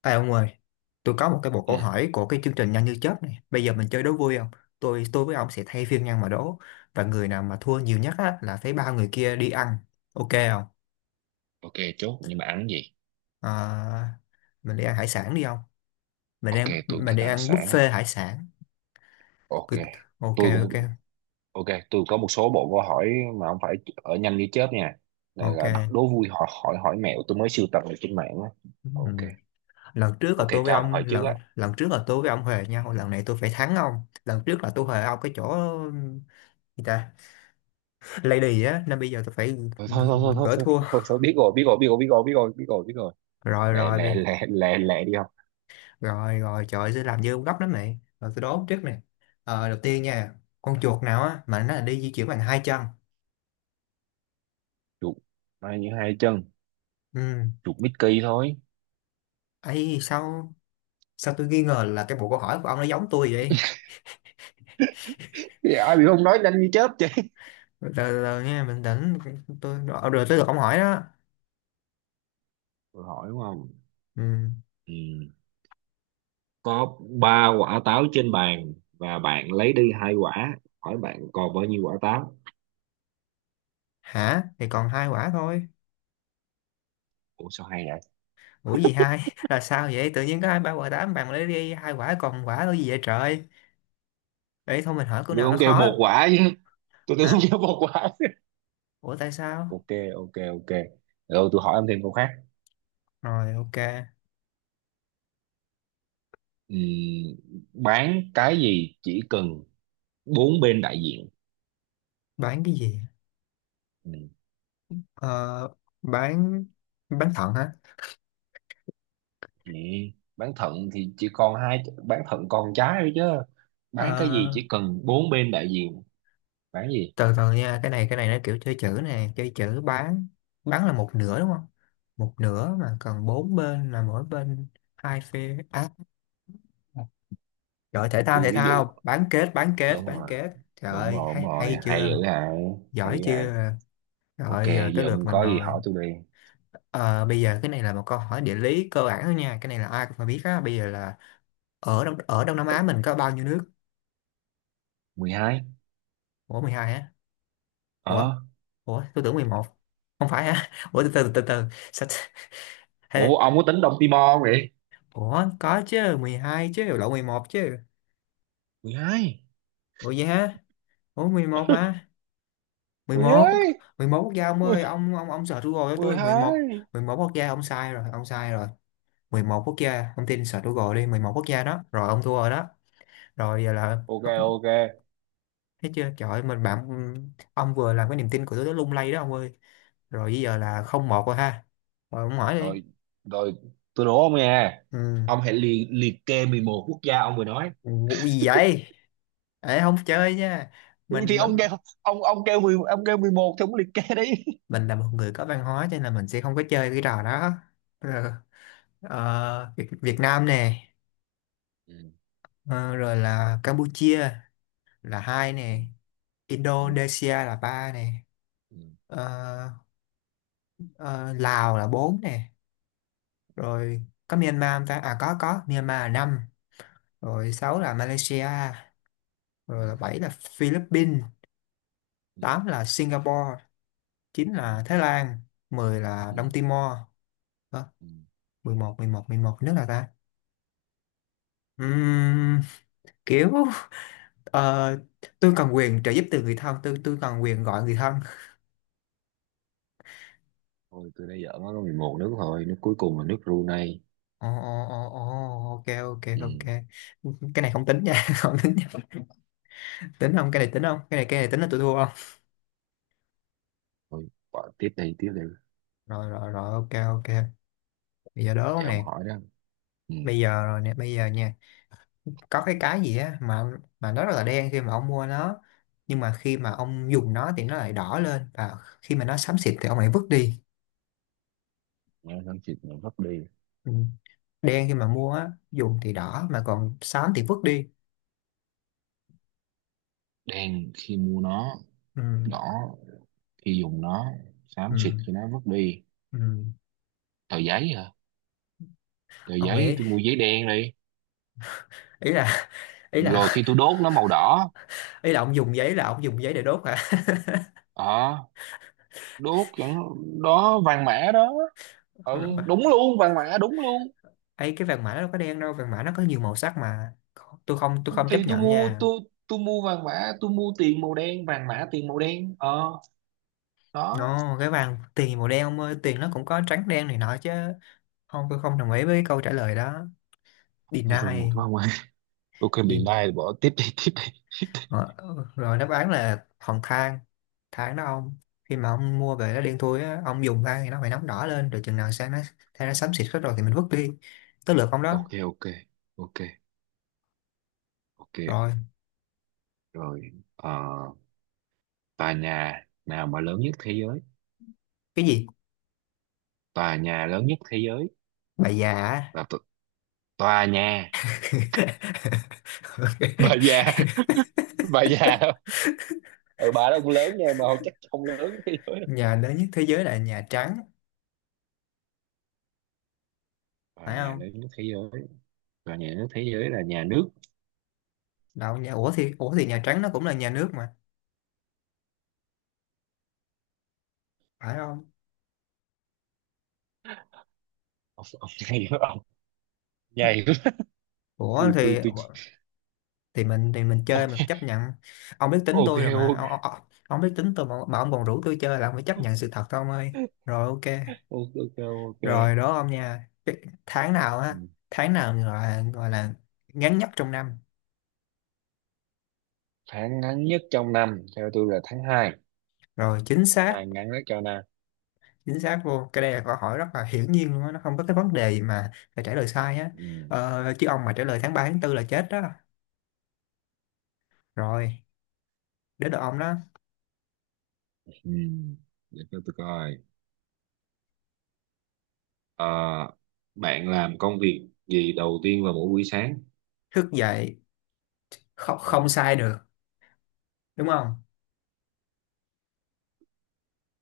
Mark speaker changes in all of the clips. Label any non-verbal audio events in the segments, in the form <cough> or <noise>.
Speaker 1: Ê ông ơi, tôi có một cái bộ
Speaker 2: Ừ,
Speaker 1: câu hỏi của cái chương trình Nhanh như chớp này. Bây giờ mình chơi đố vui không? Tôi với ông sẽ thay phiên nhau mà đố. Và người nào mà thua nhiều nhất á, là phải ba người kia đi ăn. Ok không?
Speaker 2: ok. Chốt nhưng mà ăn gì?
Speaker 1: À, mình đi ăn hải sản đi không?
Speaker 2: Ok tôi cũng
Speaker 1: Mình
Speaker 2: thích
Speaker 1: đi
Speaker 2: hải
Speaker 1: ăn
Speaker 2: sản á.
Speaker 1: buffet hải sản.
Speaker 2: Ok
Speaker 1: Cứ- Ok
Speaker 2: tôi
Speaker 1: ok
Speaker 2: cũng ok tôi có một số bộ câu hỏi mà không phải ở nhanh như chớp nha. Này
Speaker 1: ok.
Speaker 2: là đố vui hỏi hỏi hỏi mẹo tôi mới sưu tầm được trên mạng á.
Speaker 1: Ừm,
Speaker 2: Ok
Speaker 1: Lần trước
Speaker 2: ok,
Speaker 1: là tôi
Speaker 2: cho
Speaker 1: với
Speaker 2: ông
Speaker 1: ông
Speaker 2: hỏi trước
Speaker 1: lần
Speaker 2: á.
Speaker 1: lần trước là tôi với ông huề nhau. Lần này tôi phải thắng ông. Lần trước là tôi huề ông cái chỗ người ta lady á, nên bây giờ tôi phải
Speaker 2: Thôi thôi thôi thôi thôi
Speaker 1: gỡ
Speaker 2: thôi,
Speaker 1: thua.
Speaker 2: thôi, thôi, thôi, biết rồi biết rồi biết rồi biết rồi biết rồi biết rồi biết rồi.
Speaker 1: Rồi
Speaker 2: Lẹ lẹ
Speaker 1: rồi.
Speaker 2: lẹ lẹ lẹ đi không?
Speaker 1: Rồi rồi trời ơi, sẽ làm dư ông gấp lắm này, rồi tôi đố trước này. Đầu tiên nha, con chuột nào á mà nó là đi di chuyển bằng hai chân?
Speaker 2: Chuột bay như hai chân,
Speaker 1: Ừ.
Speaker 2: chuột Mickey thôi.
Speaker 1: Ấy sao, sao tôi nghi ngờ là cái bộ câu hỏi của ông nó giống tôi vậy?
Speaker 2: Dạ ai bị không nói nhanh như chớp chứ.
Speaker 1: Rồi từ từ nha, bình tĩnh. Rồi tới được ông hỏi đó.
Speaker 2: Tôi hỏi đúng không?
Speaker 1: Ừ.
Speaker 2: Ừ. Có ba quả táo trên bàn và bạn lấy đi hai quả, hỏi bạn còn bao nhiêu quả táo?
Speaker 1: Hả? Thì còn hai quả thôi.
Speaker 2: Ủa sao hay vậy?
Speaker 1: Ủa gì hai <laughs> là sao vậy? Tự nhiên có hai ba quả tám, bạn lấy đi hai quả còn quả là gì vậy trời? Ấy thôi mình hỏi câu
Speaker 2: Tôi
Speaker 1: nào
Speaker 2: không
Speaker 1: nó
Speaker 2: kêu
Speaker 1: khó.
Speaker 2: một quả chứ, tôi tưởng không
Speaker 1: Hả?
Speaker 2: kêu một quả.
Speaker 1: Ủa tại sao?
Speaker 2: Ok ok ok, rồi tôi hỏi em thêm câu khác.
Speaker 1: Rồi ok.
Speaker 2: Ừm, bán cái gì chỉ cần bốn bên đại diện?
Speaker 1: Bán cái gì?
Speaker 2: Ừm,
Speaker 1: Ờ, bán bán thận hả?
Speaker 2: Vậy bán thận thì chỉ còn hai, bán thận còn trái thôi chứ. Bán cái gì
Speaker 1: Ờ,
Speaker 2: chỉ cần bốn bên đại diện? Bán gì?
Speaker 1: Từ từ nha, cái này nó kiểu chơi chữ nè, chơi chữ. Bán là một nửa đúng không? Một nửa mà còn bốn bên là mỗi bên hai phe á. Rồi thể thao,
Speaker 2: Tôi
Speaker 1: thể
Speaker 2: ví dụ.
Speaker 1: thao, bán kết bán kết
Speaker 2: Đúng
Speaker 1: bán
Speaker 2: rồi,
Speaker 1: kết, trời
Speaker 2: đúng
Speaker 1: ơi
Speaker 2: rồi đúng
Speaker 1: hay,
Speaker 2: rồi,
Speaker 1: hay
Speaker 2: hay
Speaker 1: chưa?
Speaker 2: dữ hả. Hay
Speaker 1: Giỏi
Speaker 2: dữ hả.
Speaker 1: chưa?
Speaker 2: Ok,
Speaker 1: Rồi giờ tới
Speaker 2: giờ
Speaker 1: lượt
Speaker 2: ông
Speaker 1: mình
Speaker 2: có gì
Speaker 1: rồi.
Speaker 2: hỏi tôi đi.
Speaker 1: Ờ, Bây giờ cái này là một câu hỏi địa lý cơ bản thôi nha, cái này là ai cũng phải biết á. Bây giờ là ở Đông Nam Á mình có bao nhiêu nước?
Speaker 2: 12.
Speaker 1: Ủa 12 á? Ủa,
Speaker 2: Ờ.
Speaker 1: ủa tôi tưởng 11, không phải hả? <laughs> Ủa từ từ từ. Sao t- <laughs>
Speaker 2: Ủa,
Speaker 1: hay-
Speaker 2: ông có tính Đông Timor không vậy?
Speaker 1: ủa có chứ, 12 chứ lộn, 11 chứ.
Speaker 2: 12.
Speaker 1: Ủa vậy hả? Ủa 11 mà, 11 quốc-
Speaker 2: 12.
Speaker 1: 11 quốc gia ông ơi, ông search Google cho tôi. 11,
Speaker 2: 12.
Speaker 1: 11 quốc gia ông sai rồi, ông sai rồi. Mười một quốc gia ông tin, search Google đi, 11 quốc gia đó, rồi ông thua rồi đó. Rồi giờ là <laughs>
Speaker 2: Ok, ok.
Speaker 1: thấy chưa trời ơi, mình bạn ông vừa làm cái niềm tin của tôi nó lung lay đó ông ơi. Rồi bây giờ là không một rồi ha. Rồi ông hỏi đi.
Speaker 2: Rồi, rồi tôi đố ông nha.
Speaker 1: Ừ.
Speaker 2: Ông hãy liệt kê 11 quốc gia ông vừa nói.
Speaker 1: Vụ gì vậy? Ê, không chơi nha.
Speaker 2: Ừ, thì
Speaker 1: Mình,
Speaker 2: ông kêu ông kêu 10, ông kêu 11 thì ông liệt kê đi.
Speaker 1: mình là một người có văn hóa cho nên là mình sẽ không có chơi cái trò đó. Rồi, Việt, Việt Nam nè.
Speaker 2: Ừ,
Speaker 1: Ờ, Rồi là Campuchia là hai
Speaker 2: ừ,
Speaker 1: nè.
Speaker 2: ừ,
Speaker 1: Indonesia là ba nè.
Speaker 2: ừ,
Speaker 1: ờ, ờ, Lào là bốn nè.
Speaker 2: ừ,
Speaker 1: Rồi có Myanmar không ta? À có Myanmar là năm. Rồi
Speaker 2: ừ,
Speaker 1: sáu là Malaysia. Rồi là bảy là Philippines.
Speaker 2: ừ,
Speaker 1: Tám là Singapore. Chín
Speaker 2: ừ,
Speaker 1: là Thái Lan. Mười là
Speaker 2: ừ,
Speaker 1: Đông Timor. Đó,
Speaker 2: ừ.
Speaker 1: mười một, mười một, mười một nước là ta? Ừm, Kiểu ờ, tôi cần quyền trợ giúp từ người thân, tôi cần quyền gọi người thân.
Speaker 2: Thôi, tôi đã giỡn, nó có 11 nước thôi. Nước cuối cùng là nước Brunei.
Speaker 1: Ồ ồ ồ ồ, ok ok ok.
Speaker 2: Ừ.
Speaker 1: Cái này không tính nha <laughs> không tính nha. Tính không? Cái này tính không? Cái này cái này tính là tôi thua không?
Speaker 2: Thôi, bỏ tiếp đi, tiếp đi.
Speaker 1: Rồi rồi rồi ok ok. Bây giờ đố
Speaker 2: Giờ ông
Speaker 1: nè.
Speaker 2: hỏi đó. Ừ.
Speaker 1: Bây giờ rồi nè, bây giờ nha. Có cái gì á mà nó rất là đen khi mà ông mua nó, nhưng mà khi mà ông dùng nó thì nó lại đỏ lên, và khi mà nó xám xịt thì ông lại vứt đi.
Speaker 2: Nó xám xịt nó vứt đi.
Speaker 1: Ừ. Đen khi mà mua á, dùng thì đỏ mà còn xám thì vứt đi.
Speaker 2: Đen khi mua nó,
Speaker 1: Ừ.
Speaker 2: đỏ khi dùng nó, xám xịt
Speaker 1: Ừ.
Speaker 2: khi nó vứt đi.
Speaker 1: Ừ.
Speaker 2: Tờ giấy hả? Tờ
Speaker 1: Ông
Speaker 2: giấy,
Speaker 1: nghĩ
Speaker 2: tôi mua giấy đen đi,
Speaker 1: ý là ý là
Speaker 2: rồi khi tôi đốt nó màu đỏ.
Speaker 1: ý là ông dùng giấy, là ông dùng giấy để đốt hả?
Speaker 2: ờ Đốt cho nó, đó vàng mã đó.
Speaker 1: <laughs>
Speaker 2: Ừ,
Speaker 1: Rồi.
Speaker 2: đúng luôn, vàng mã đúng luôn.
Speaker 1: Ấy cái vàng mã nó đâu có đen đâu, vàng mã nó có nhiều màu sắc mà. Tôi không
Speaker 2: thì
Speaker 1: chấp
Speaker 2: tôi
Speaker 1: nhận
Speaker 2: mua
Speaker 1: nha.
Speaker 2: tôi tôi mua vàng mã, tôi mua tiền màu đen, vàng mã tiền màu đen. Ờ Đó.
Speaker 1: Nó cái vàng tiền màu đen ông ơi, tiền nó cũng có trắng đen này nọ chứ. Không, tôi không đồng ý với câu trả lời đó. Deny
Speaker 2: Thôi thôi, một quá ngoài. Ok, bị
Speaker 1: đi.
Speaker 2: lai, bỏ tiếp đi, tiếp đi.
Speaker 1: Ờ, Rồi đáp án là hòn than. Than đó ông, khi mà ông mua về nó đen thui á, ông dùng than thì nó phải nóng đỏ lên, rồi chừng nào sang nó, than nó xám xịt hết rồi thì mình vứt đi. Tới lượt ông đó.
Speaker 2: Ok ok ok. Ok.
Speaker 1: Rồi.
Speaker 2: Rồi. ờ Tòa nhà nào mà lớn nhất thế giới?
Speaker 1: Cái gì?
Speaker 2: Tòa nhà lớn nhất thế giới
Speaker 1: Bà già á.
Speaker 2: là tòa nhà
Speaker 1: <laughs>
Speaker 2: <laughs> bà
Speaker 1: Ok.
Speaker 2: già. Bà già đó. Ừ, bà đó cũng lớn nha, mà chắc không lớn nhất thế giới đâu.
Speaker 1: Nhà lớn nhất thế giới là Nhà Trắng,
Speaker 2: Tòa
Speaker 1: phải
Speaker 2: nhà
Speaker 1: không?
Speaker 2: lớn nhất thế giới, tòa nhà lớn nhất thế giới là nhà nước.
Speaker 1: Đâu nhà, ủa thì Nhà Trắng nó cũng là nhà nước mà, phải không?
Speaker 2: Ông nhảy quá, ông nhảy quá.
Speaker 1: Ủa
Speaker 2: tôi
Speaker 1: thì
Speaker 2: tôi tôi
Speaker 1: thì mình chơi,
Speaker 2: ok
Speaker 1: mình phải chấp nhận. Ông biết tính
Speaker 2: ok
Speaker 1: tôi rồi mà
Speaker 2: ok.
Speaker 1: ông, ông biết tính tôi mà ông còn rủ tôi chơi là ông phải chấp nhận sự thật thôi ông ơi. Rồi ok.
Speaker 2: Ok ok ok.
Speaker 1: Rồi đó ông nha. Cái tháng nào
Speaker 2: Ừ.
Speaker 1: á, tháng nào gọi là ngắn nhất trong năm?
Speaker 2: Tháng ngắn nhất trong năm theo tôi là tháng hai.
Speaker 1: Rồi chính
Speaker 2: Tháng
Speaker 1: xác.
Speaker 2: 2 ngắn nhất cho năm.
Speaker 1: Chính xác luôn. Cái đây là câu hỏi rất là hiển nhiên luôn á, nó không có cái vấn đề gì mà phải trả lời sai á.
Speaker 2: Ừ.
Speaker 1: Chứ ông mà trả lời tháng 3 tháng tư là chết đó. Rồi đến được ông đó.
Speaker 2: Ừ. Để cho tôi coi. Ờ, bạn làm công việc gì đầu tiên vào mỗi buổi sáng?
Speaker 1: Thức dậy. Không, không
Speaker 2: Ừ.
Speaker 1: sai được. Đúng không?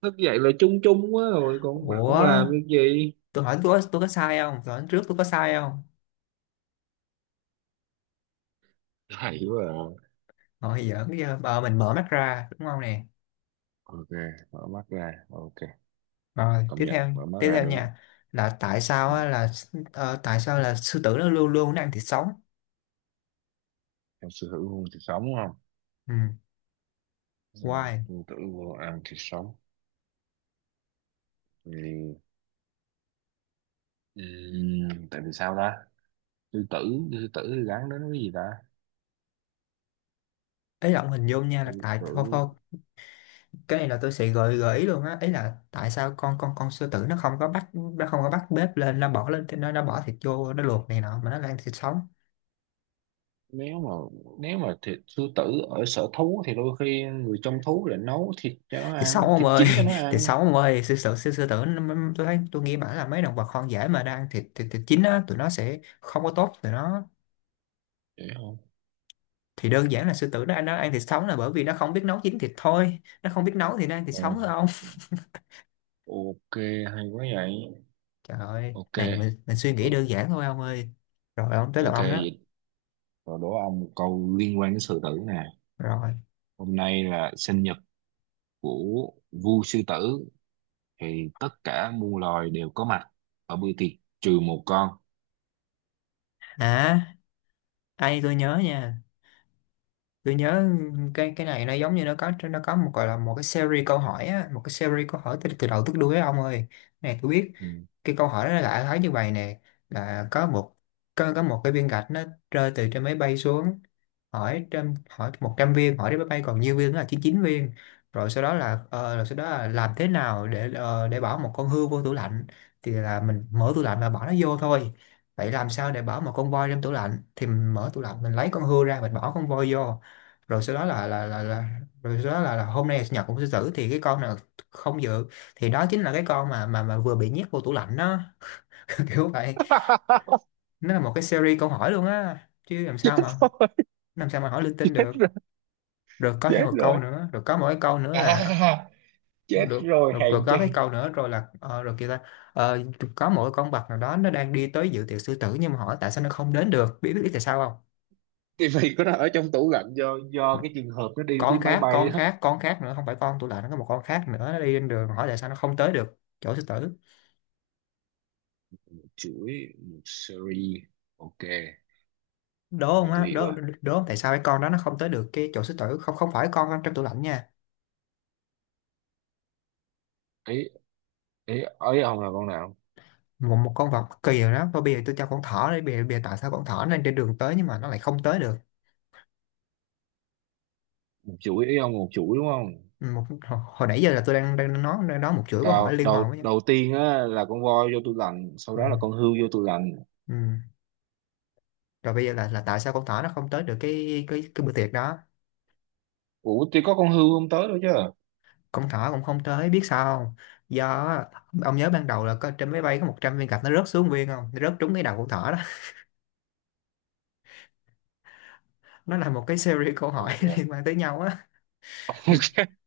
Speaker 2: Thức dậy là chung chung quá, rồi còn bà không làm
Speaker 1: Ủa
Speaker 2: việc gì.
Speaker 1: tôi hỏi, tôi có sai không? Tôi hỏi trước tôi có sai không?
Speaker 2: Hay quá à.
Speaker 1: Ngồi giỡn chứ. Bà mình mở mắt ra đúng không nè.
Speaker 2: Ok, mở mắt ra. Ok,
Speaker 1: Rồi
Speaker 2: công
Speaker 1: tiếp
Speaker 2: nhận,
Speaker 1: theo,
Speaker 2: mở mắt
Speaker 1: tiếp
Speaker 2: ra
Speaker 1: theo
Speaker 2: đúng.
Speaker 1: nha. Là tại
Speaker 2: Ừ.
Speaker 1: sao á, là tại sao là sư tử nó luôn luôn nó ăn thịt sống?
Speaker 2: Em sư hữu hôn thì sống không?
Speaker 1: Ừ.
Speaker 2: Ừ.
Speaker 1: Why?
Speaker 2: Sư tử vô ăn thì sống. Thì... Ừ. Tại vì sao ta? Sư tử, sư tử thì gắn đến cái gì ta?
Speaker 1: Ý là ông hình dung nha là
Speaker 2: Sư
Speaker 1: tại, thôi
Speaker 2: tử,
Speaker 1: thôi. Cái này là tôi sẽ gợi gợi ý luôn á, ấy là tại sao con sư tử nó không có bắt, nó không có bắt bếp lên, nó bỏ lên, nó bỏ thịt vô nó luộc này nọ, mà nó là ăn thịt sống?
Speaker 2: nếu mà nếu mà thịt sư tử ở sở thú thì đôi khi người trong thú lại nấu thịt cho nó
Speaker 1: Thịt
Speaker 2: ăn,
Speaker 1: sống ông
Speaker 2: thịt
Speaker 1: ơi.
Speaker 2: chín cho nó
Speaker 1: <laughs> Thịt
Speaker 2: ăn.
Speaker 1: sống ông ơi, sư tử, sư tử nó- tôi thấy tôi nghĩ bảo là mấy động vật hoang dã mà đang thịt thịt chín á, tụi nó sẽ không có tốt tụi nó.
Speaker 2: Vậy không.
Speaker 1: Thì đơn giản là sư tử nó ăn thịt sống là bởi vì nó không biết nấu chín thịt thôi, nó không biết nấu thì nó ăn thịt sống
Speaker 2: Ồ,
Speaker 1: thôi ông. <laughs>
Speaker 2: ok, hay quá vậy.
Speaker 1: Trời ơi
Speaker 2: Ok,
Speaker 1: này, mình suy nghĩ
Speaker 2: o-
Speaker 1: đơn giản thôi ông ơi. Rồi ông tới lượt
Speaker 2: ok
Speaker 1: ông đó.
Speaker 2: vậy. Rồi đố ông một câu liên quan đến sư tử nè.
Speaker 1: Rồi.
Speaker 2: Hôm nay là sinh nhật của vua sư tử, thì tất cả muôn loài đều có mặt ở bữa tiệc, trừ một con.
Speaker 1: À ai, tôi nhớ nha, tôi nhớ. Cái này nó giống như nó có, nó có một gọi là một cái series câu hỏi á, một cái series câu hỏi từ, từ đầu tới đuôi á ông ơi. Cái này tôi biết.
Speaker 2: Ừ.
Speaker 1: Cái câu hỏi đó là thấy như vậy nè, là có một, có một cái viên gạch nó rơi từ trên máy bay xuống, hỏi trăm hỏi 100 viên hỏi đến máy bay còn nhiêu viên, đó là chín chín viên. Rồi sau đó là rồi sau đó là làm thế nào để để bỏ một con hươu vô tủ lạnh, thì là mình mở tủ lạnh và bỏ nó vô thôi. Vậy làm sao để bỏ một con voi trong tủ lạnh, thì mình mở tủ lạnh mình lấy con hươu ra mình bỏ con voi vô. Rồi sau đó là rồi sau đó là hôm nay là sinh nhật của sư tử thì cái con nào không dự, thì đó chính là cái con mà mà vừa bị nhét vô tủ lạnh đó. <laughs> Kiểu vậy.
Speaker 2: <laughs>
Speaker 1: Nó là một cái series câu hỏi luôn á, chứ
Speaker 2: Chết
Speaker 1: làm sao mà hỏi linh tinh được.
Speaker 2: rồi,
Speaker 1: Rồi có thêm
Speaker 2: chết
Speaker 1: một
Speaker 2: rồi
Speaker 1: câu
Speaker 2: chết rồi.
Speaker 1: nữa, rồi có mỗi câu nữa là,
Speaker 2: À,
Speaker 1: được
Speaker 2: chết
Speaker 1: rồi,
Speaker 2: rồi
Speaker 1: rồi
Speaker 2: hèn chi.
Speaker 1: có cái câu nữa rồi là rồi kia ta, ờ, có mỗi con vật nào đó nó đang đi tới dự tiệc sư tử nhưng mà hỏi tại sao nó không đến được, biết biết tại sao không?
Speaker 2: Tivi của nó ở trong tủ lạnh, do cái trường hợp nó đi đi
Speaker 1: Con
Speaker 2: máy
Speaker 1: khác,
Speaker 2: bay đó.
Speaker 1: con khác nữa, không phải con tủ lạnh, nó có một con khác nữa nó đi trên đường, hỏi tại sao nó không tới được chỗ sư tử.
Speaker 2: Chuỗi một series. Ok,
Speaker 1: Đố
Speaker 2: ok
Speaker 1: không
Speaker 2: tôi
Speaker 1: á?
Speaker 2: hiểu
Speaker 1: Đố
Speaker 2: rồi.
Speaker 1: đố không, tại sao cái con đó nó không tới được cái chỗ sư tử? Không, không phải con trong tủ lạnh nha.
Speaker 2: Ý ý ý ông là con nào?
Speaker 1: Một một con vật cực kỳ rồi đó, thôi bây giờ tôi cho con thỏ đi, bây giờ tại sao con thỏ nó lên trên đường tới nhưng mà nó lại không tới được?
Speaker 2: Một chuỗi, ý ông một chuỗi đúng không?
Speaker 1: Ừ, một hồi, hồi nãy giờ là tôi đang đang nói, đang nói một chuỗi câu hỏi
Speaker 2: đầu
Speaker 1: liên hoàn
Speaker 2: đầu
Speaker 1: với nhau.
Speaker 2: đầu tiên á là con voi vô tủ lạnh, sau
Speaker 1: ừ,
Speaker 2: đó là con hươu vô tủ lạnh.
Speaker 1: ừ. Rồi bây giờ là tại sao con thỏ nó không tới được cái cái bữa tiệc đó?
Speaker 2: Ủa thì có con hươu không tới đâu chứ.
Speaker 1: Con thỏ cũng không tới, biết sao không? Do á, ông nhớ ban đầu là có trên máy bay có 100 viên gạch nó rớt xuống viên không, nó rớt trúng cái đầu con thỏ đó. <laughs> Nó là một cái series câu hỏi
Speaker 2: Ok
Speaker 1: <laughs> liên quan tới nhau á. Nên
Speaker 2: <laughs>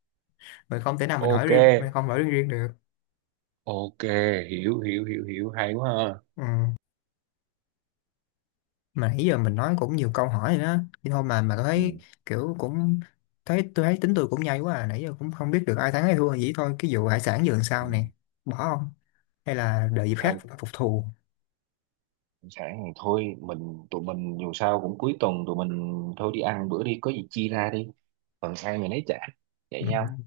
Speaker 1: mình không thể nào mình hỏi
Speaker 2: ok
Speaker 1: riêng, mình không hỏi riêng riêng được.
Speaker 2: ok, hiểu hiểu hiểu hiểu, hay quá ha.
Speaker 1: Ừ. Mà nãy giờ mình nói cũng nhiều câu hỏi rồi đó, nhưng thôi mà thấy
Speaker 2: Ừ.
Speaker 1: kiểu cũng, thấy tôi thấy tính tôi cũng nhây quá à, nãy giờ cũng không biết được ai thắng ai thua. Vậy thôi cái vụ hải sản giờ làm
Speaker 2: Ừ.
Speaker 1: sao nè, bỏ không hay là đợi dịp khác
Speaker 2: Hay,
Speaker 1: phục thù?
Speaker 2: sẵn thì thôi mình, tụi mình dù sao cũng cuối tuần, tụi mình thôi đi ăn bữa đi, có gì chia ra đi, phần ăn mình lấy trả
Speaker 1: Ừ,
Speaker 2: vậy nhau.
Speaker 1: ok.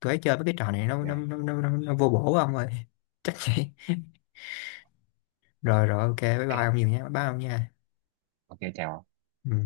Speaker 1: Tôi thấy chơi với cái trò này nó nó
Speaker 2: Ok
Speaker 1: nó nó, nó, nó vô bổ ông ơi. <laughs> Chắc vậy. Rồi rồi ok bye bye
Speaker 2: ok.
Speaker 1: ông nhiều nha, bye bye ông nha.
Speaker 2: Ok chào.
Speaker 1: Ừ.